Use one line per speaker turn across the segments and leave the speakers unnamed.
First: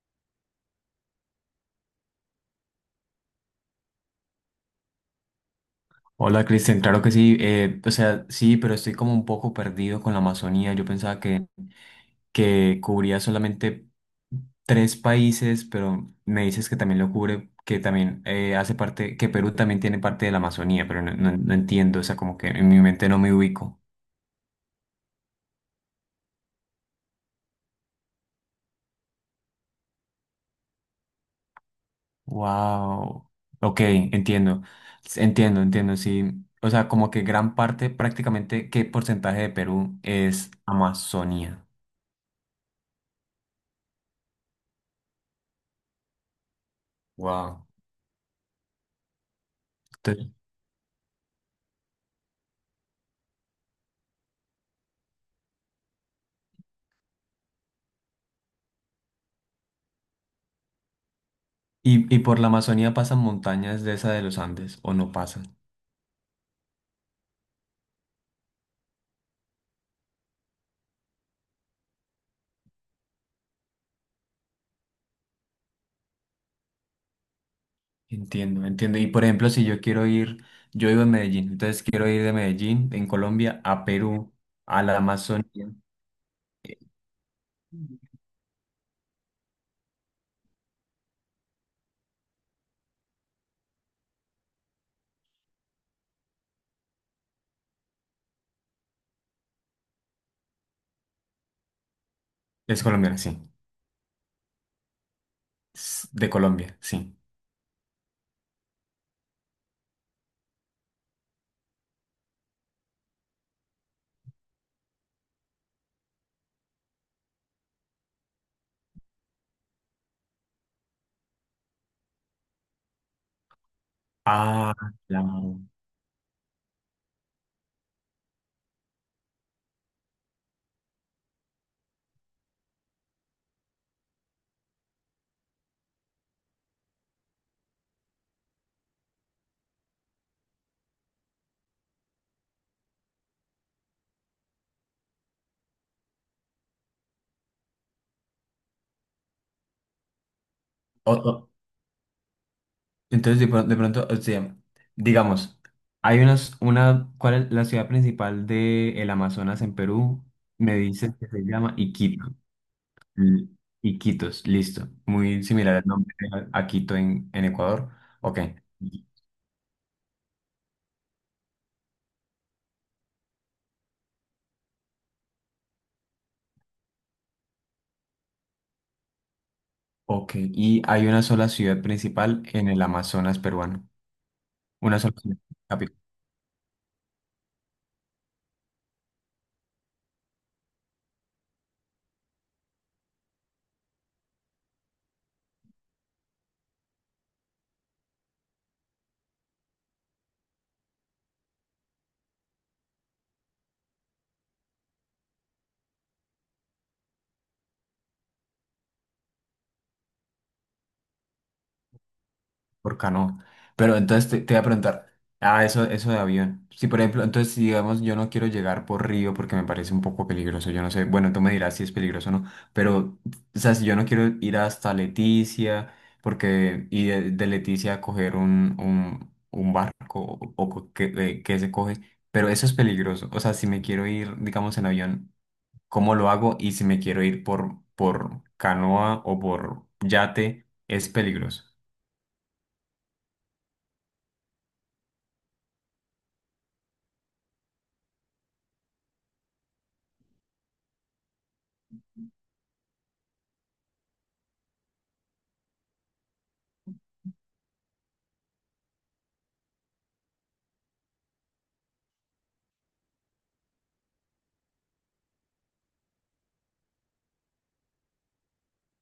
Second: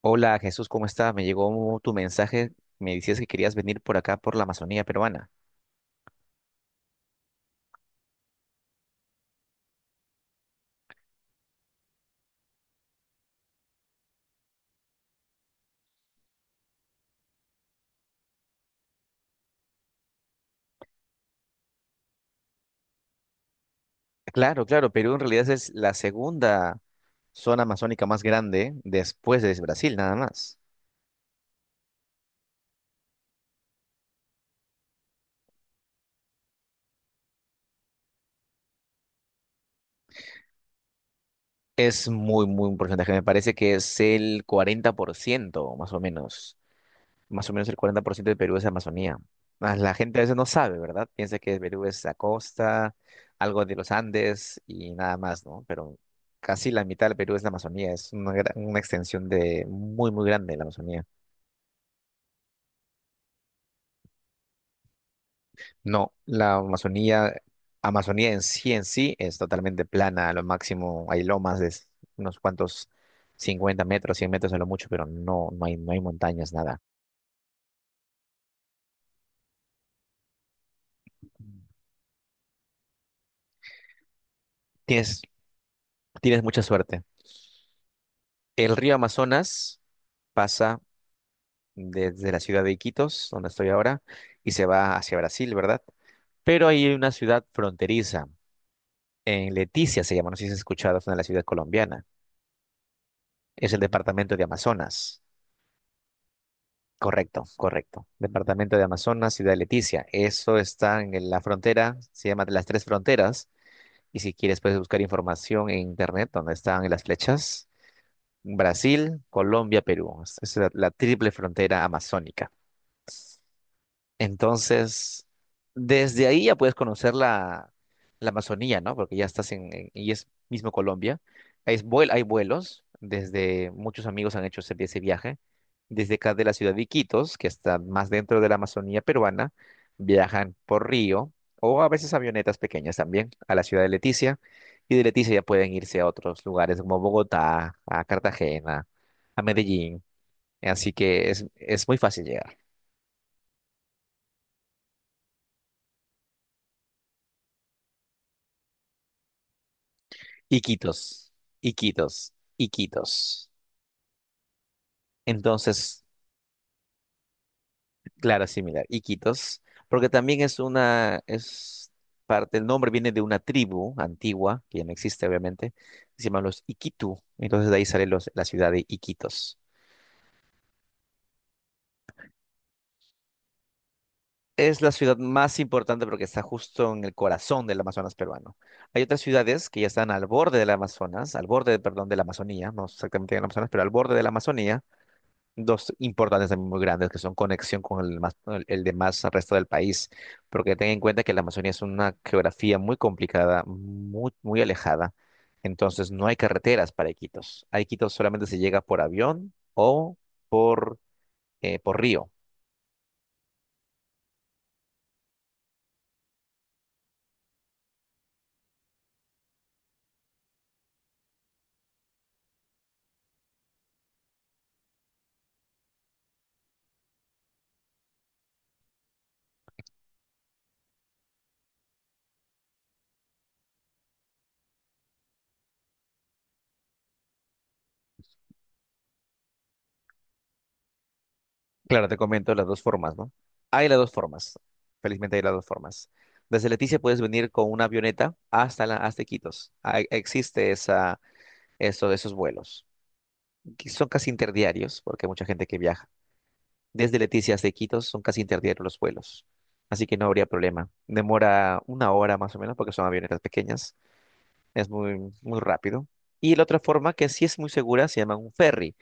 Hola Jesús, ¿cómo estás? Me llegó tu mensaje, me decías que querías venir por acá, por la Amazonía peruana.
Hola Cristian, claro que sí, o sea, sí, pero estoy como un poco perdido con la Amazonía. Yo pensaba que cubría solamente tres países, pero me dices que también lo cubre, que también hace parte, que Perú también tiene parte de la Amazonía, pero no entiendo, o sea, como que en mi mente no me ubico.
Claro, claro, Perú en realidad es la segunda zona amazónica más grande después de Brasil, nada más.
Wow, ok, entiendo, entiendo, entiendo, sí. O sea, como que gran parte, prácticamente, ¿qué porcentaje de Perú es Amazonía?
Es muy, muy un porcentaje, me parece que es el 40% más o menos. Más o
Wow.
menos el 40% de Perú es Amazonía. Mas la gente a veces no sabe, ¿verdad? Piensa que Perú es la costa, algo de los Andes y nada más, ¿no? Pero casi la mitad del Perú es la Amazonía, es una extensión de muy, muy grande de la Amazonía.
Y por la Amazonía pasan montañas de esa de los Andes, o no pasan.
No, la Amazonía en sí es totalmente plana, a lo máximo hay lomas de unos cuantos 50 metros, 100 metros a lo mucho, pero no, no hay montañas, nada.
Entiendo, entiendo. Y por ejemplo, si yo quiero ir, yo vivo en Medellín, entonces quiero ir de Medellín, en Colombia, a Perú, a la
Tienes,
Amazonía.
tienes mucha
eh,
suerte. El río Amazonas pasa desde la ciudad de Iquitos, donde estoy ahora, y se va hacia Brasil, ¿verdad? Pero hay una ciudad fronteriza, en Leticia se llama, no sé si has escuchado, es una de las ciudades colombianas,
Es colombiana, sí.
es el departamento de Amazonas.
De Colombia, sí.
Correcto, correcto. Departamento de Amazonas, ciudad de Leticia. Eso está en la frontera, se llama de las tres fronteras, y si quieres puedes buscar información en internet donde están las flechas. Brasil, Colombia, Perú. Esa es la triple frontera amazónica.
Ah,
Entonces,
claro.
desde ahí ya puedes conocer la Amazonía, ¿no? Porque ya estás en, y es mismo Colombia. Hay vuelos, desde muchos amigos han hecho ese viaje. Desde acá de la ciudad de Iquitos, que está más dentro de la Amazonía peruana, viajan por río o a veces avionetas pequeñas también a la ciudad de Leticia. Y de Leticia ya pueden irse a otros lugares como Bogotá, a Cartagena, a Medellín. Así
O-
que es,
o-
es muy fácil llegar.
entonces, de pronto, o sea, digamos, ¿cuál es la ciudad principal de el Amazonas en Perú? Me
Iquitos,
dices que se llama Iquitos.
Iquitos, Iquitos.
Mm, Iquitos, listo. Muy similar al
Entonces,
nombre a Quito en Ecuador. Ok.
claro, similar, Iquitos, porque también es parte, el nombre viene de una tribu antigua, que ya no existe obviamente, que se llaman los Iquitu, entonces de ahí sale la ciudad de Iquitos.
Ok. Y hay una sola ciudad principal en el Amazonas peruano.
Es la
Una sola
ciudad
ciudad
más
capital.
importante porque está justo en el corazón del Amazonas peruano. Hay otras ciudades que ya están al borde del Amazonas, al borde, perdón, de la Amazonía, no exactamente en el Amazonas, pero al borde de la Amazonía, dos importantes también muy grandes que son conexión con el, más, el demás resto del país, porque ten en cuenta que la Amazonía es una geografía muy complicada, muy, muy alejada, entonces no hay carreteras para Iquitos. A Iquitos solamente se llega por avión o por, por río.
Por canoa. Pero entonces te voy a preguntar, ah, eso de avión. Si por ejemplo, entonces si digamos yo no quiero llegar por río porque me parece un poco peligroso, yo no sé, bueno, tú me dirás si es peligroso o no, pero, o sea, si yo no quiero ir hasta Leticia, de Leticia coger un barco o que se coge, pero eso es peligroso. O sea, si me quiero ir, digamos, en avión, ¿cómo lo hago? Y si me quiero ir por canoa o por yate, es peligroso.
Claro, te comento las dos formas, ¿no? Hay las dos formas, felizmente hay las dos formas. Desde Leticia puedes venir con una avioneta hasta Iquitos. Ah, existe esos vuelos que son casi interdiarios, porque hay mucha gente que viaja desde Leticia hasta Iquitos son casi interdiarios los vuelos, así que no habría problema. Demora 1 hora más o menos porque son avionetas pequeñas, es muy, muy rápido. Y la otra forma que sí es muy segura se llama un ferry.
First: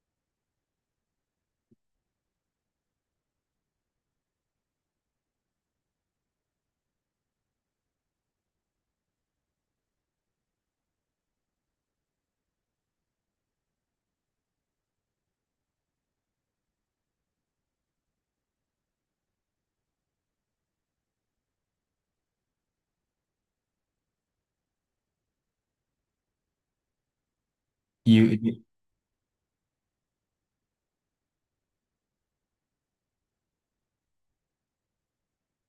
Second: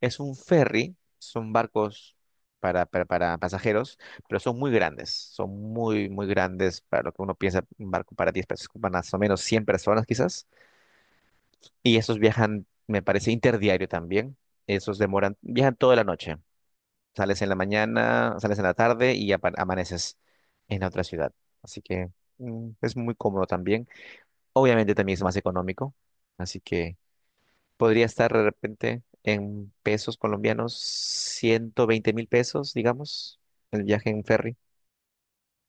Es un ferry, son barcos para pasajeros, pero son muy grandes, son muy, muy grandes para lo que uno piensa, un barco para 10 personas, más o menos 100 personas quizás. Y esos viajan, me parece, interdiario también. Esos demoran, viajan toda la noche. Sales en la mañana, sales en la tarde y amaneces en otra ciudad. Así que es muy cómodo también. Obviamente también es más económico. Así que podría estar de repente en pesos colombianos, 120 mil pesos, digamos, el viaje en ferry.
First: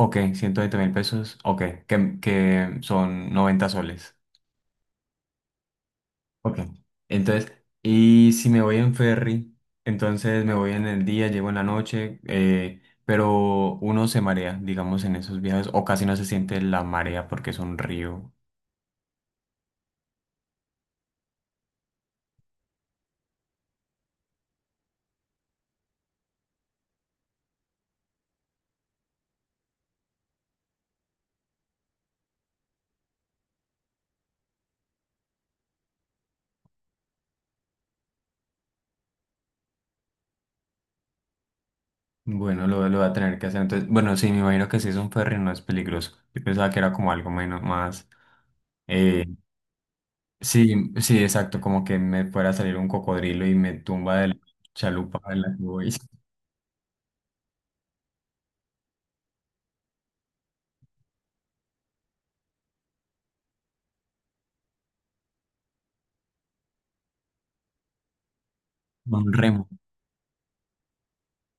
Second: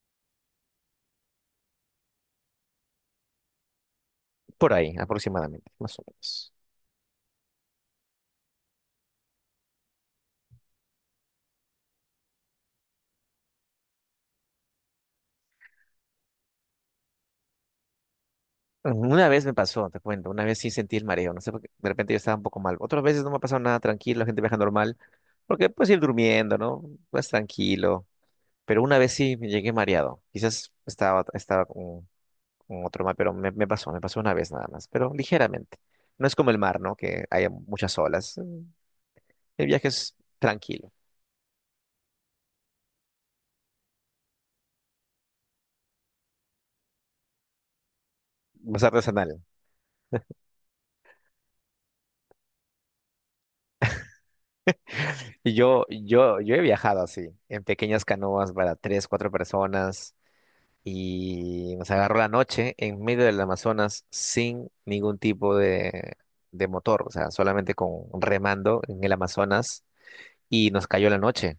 Ok, 120.000 pesos. Ok, que son 90 soles.
Por ahí, aproximadamente, más o menos.
Ok. Entonces, y si me voy en ferry, entonces me voy en el día, llego en la noche, pero uno se marea, digamos, en esos viajes, o casi no se siente la marea porque es un río.
Una vez me pasó, te cuento, una vez sí sentí el mareo, no sé por qué, de repente yo estaba un poco mal. Otras veces no me ha pasado nada tranquilo, la gente viaja normal, porque puedes ir durmiendo, ¿no? Vas tranquilo. Pero una vez sí me llegué mareado. Quizás estaba con, otro mar, pero me pasó una vez nada más, pero ligeramente. No es como el mar, ¿no? Que hay muchas olas. Mm. El viaje es tranquilo,
Bueno, lo voy a tener que hacer. Entonces, bueno, sí, me imagino que si es un ferry no es peligroso. Yo pensaba que era como algo menos más.
más
eh,
artesanal.
sí, sí, exacto, como que me fuera a salir un cocodrilo y me tumba de la chalupa en la
Y
que
yo,
voy.
yo, yo he viajado así, en pequeñas canoas para tres, cuatro personas. Y nos agarró la noche en medio del Amazonas sin ningún tipo de motor, o sea, solamente con remando en el
Un remo.
Amazonas y nos cayó la noche.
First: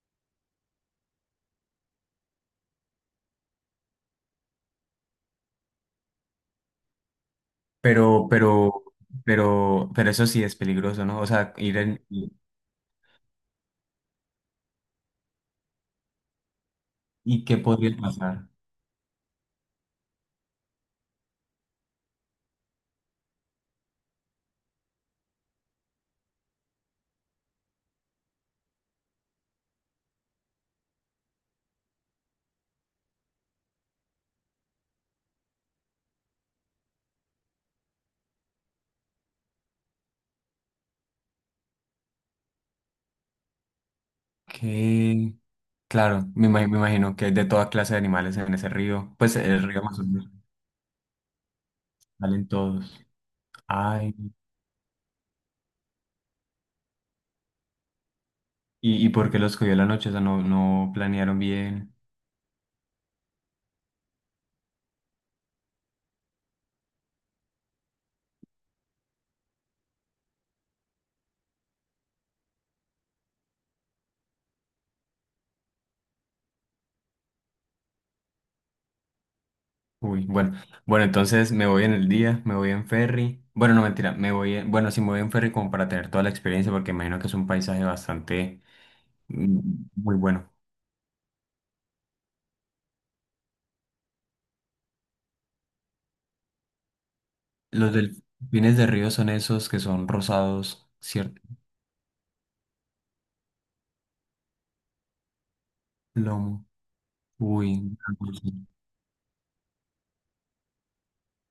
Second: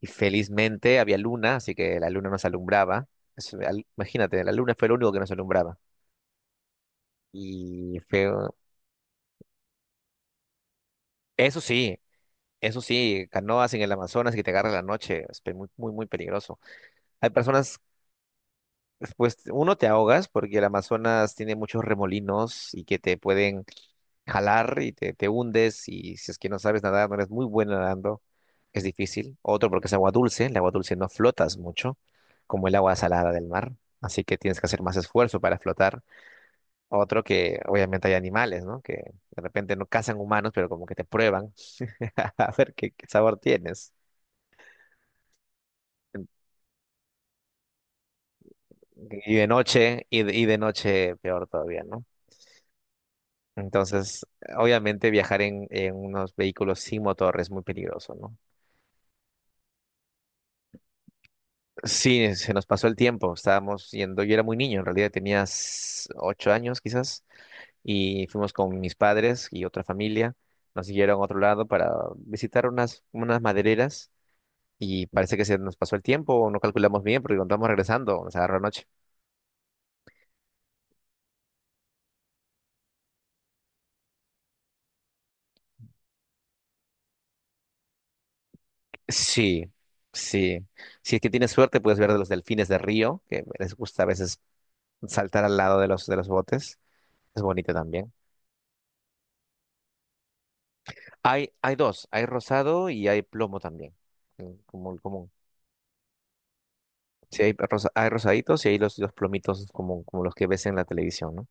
Y felizmente había luna, así que la luna nos alumbraba. Eso, imagínate, la luna fue lo único que nos alumbraba. Y
Pero,
fue,
pero, pero eso sí es peligroso, ¿no? O sea,
eso
ir
sí,
en... ¿Y
eso sí, canoas en el Amazonas que te agarra la noche, es muy, muy, muy peligroso. Hay
y qué
personas.
podría pasar?
Pues uno te ahogas porque el Amazonas tiene muchos remolinos y que te pueden jalar y te hundes y si es que no sabes nadar, no eres muy bueno nadando, es difícil. Otro porque es agua dulce, el agua dulce no flotas mucho, como el agua salada del mar, así que tienes que hacer más esfuerzo para flotar. Otro que obviamente hay animales, ¿no? Que de repente no cazan humanos, pero como que te prueban a ver qué sabor tienes.
Que, claro, me imagino que hay de toda clase de animales en ese río.
Y
Pues
de
el río
noche, y
Amazonas,
de, y de noche peor todavía, ¿no?
salen todos. Ay,
Entonces, obviamente viajar en unos vehículos sin motor es muy peligroso, ¿no?
y por qué los cogió la noche? O sea, no planearon bien.
Sí, se nos pasó el tiempo, estábamos yendo, yo era muy niño, en realidad tenía 8 años quizás, y fuimos con mis padres y otra familia, nos siguieron a otro lado para visitar unas madereras y parece que se nos pasó el tiempo, o no calculamos bien porque cuando estamos regresando nos agarró la noche.
Uy, bueno. Bueno, entonces me voy en el día, me voy en ferry. Bueno, no, mentira, me voy en... Bueno, sí, me voy en ferry como para tener toda la experiencia, porque me imagino que es un paisaje bastante mm,
Sí,
muy bueno.
sí, si es que tienes suerte puedes ver de los delfines de río, que les gusta a veces saltar al lado de los botes. Es bonita
Los
también.
delfines de río son esos que son rosados, ¿cierto?
Hay dos, hay rosado y hay plomo también, como el común.
Lomo.
Sí, hay, rosa-
Uy,
hay rosaditos y hay los plomitos como los que ves en la televisión, ¿no?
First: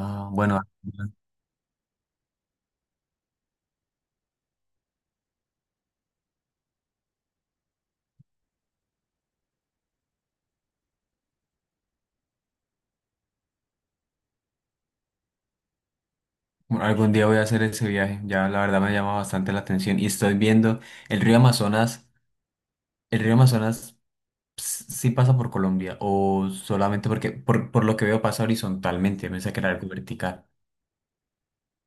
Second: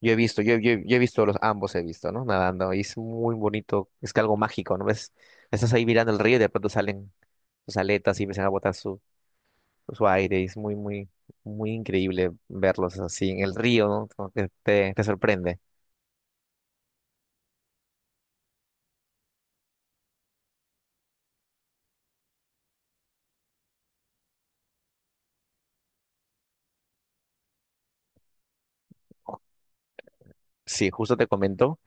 Yo he visto, yo,
Bueno,
yo, yo he visto los ambos, he visto, ¿no? Nadando, y es muy bonito, es que algo mágico, ¿no? Ves, estás ahí mirando el río y de pronto salen sus aletas y empiezan a botar su aire, y es muy, muy, muy increíble verlos así en el río, ¿no? Como que te sorprende.
algún día voy a hacer ese viaje. Ya la verdad me llama bastante la atención. Y estoy viendo el río Amazonas. ¿El río Amazonas sí pasa por Colombia? ¿O solamente porque, por lo que veo, pasa horizontalmente? Me pensé que era algo vertical.
Sí, justo te comento.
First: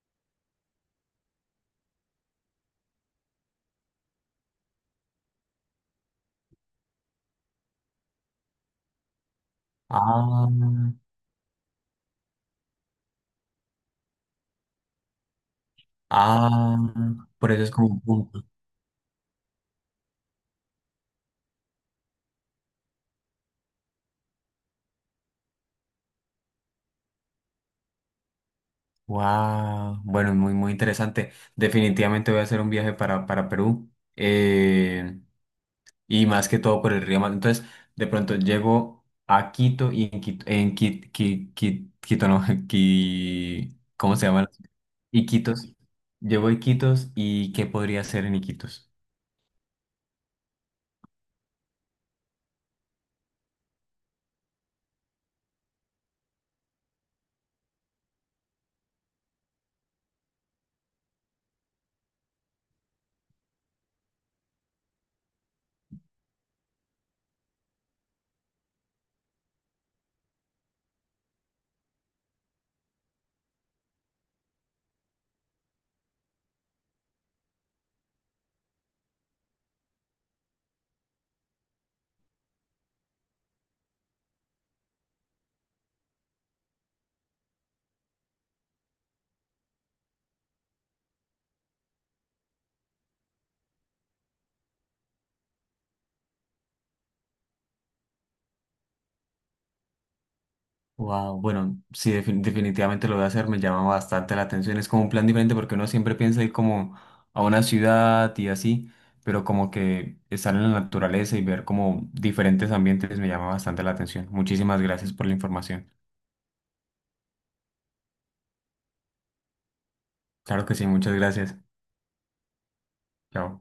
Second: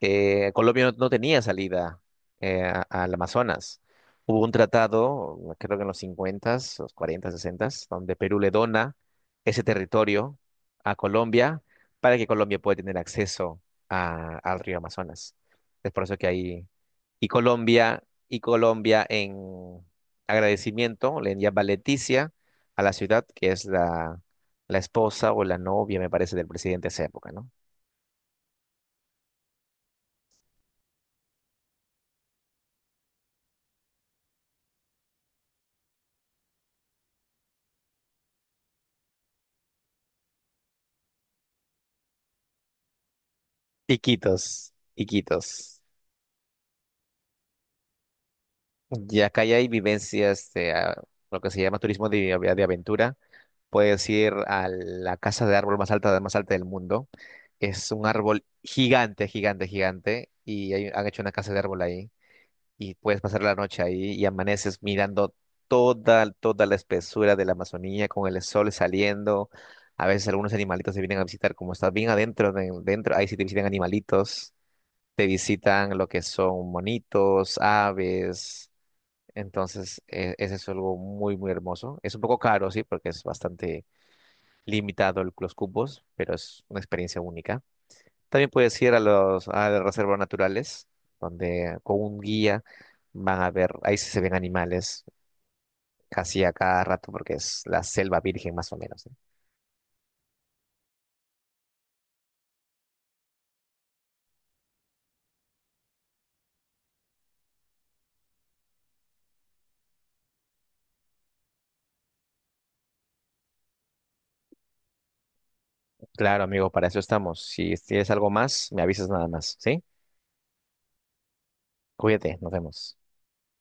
Colombia no tenía salida al Amazonas. Hubo un tratado, creo que en los 50 los 40s, donde Perú le dona ese territorio
Ah,
a Colombia para que Colombia pueda tener acceso al río Amazonas. Es por eso que ahí,
ah,
y
por eso es como un
Colombia, y
punto.
Colombia en agradecimiento le llama Leticia a la ciudad, que es la esposa o la novia, me parece, del presidente de esa época, ¿no?
Wow, bueno, es muy, muy interesante. Definitivamente voy a hacer un viaje para Perú eh, y más que todo por el río Mata. Entonces, de pronto llego a Quito y en Quito, en Quito, no, ¿cómo se
Iquitos,
llama?
Iquitos.
Iquitos. Llego a Iquitos y ¿qué podría hacer en Iquitos?
Ya acá ya hay vivencias de lo que se llama turismo de aventura. Puedes ir a la casa de árbol más alta del mundo. Es un árbol gigante, gigante, gigante. Y han hecho una casa de árbol ahí. Y puedes pasar la noche ahí y amaneces mirando toda la espesura de la Amazonía con el sol saliendo. A veces algunos animalitos se vienen a visitar. Como estás bien adentro, dentro, ahí sí te visitan animalitos. Te visitan lo que son monitos, aves. Entonces, ese es algo muy, muy hermoso. Es un poco caro, sí, porque es bastante limitado los cubos, pero es una experiencia única. También puedes ir a las reservas naturales, donde con un guía van a ver, ahí sí se ven animales casi a cada rato, porque es la selva virgen más o menos, ¿sí?
Wow, bueno, sí, definitivamente lo voy a hacer, me llama bastante la atención. Es como un plan diferente porque uno siempre piensa ir como a una ciudad y así, pero como que estar en la naturaleza y ver como diferentes ambientes me llama bastante la atención. Muchísimas gracias por la información.
Claro, amigo, para eso estamos. Si tienes algo más, me avisas nada más, ¿sí?
Claro que sí, muchas gracias.
Cuídate, nos vemos.
Chao.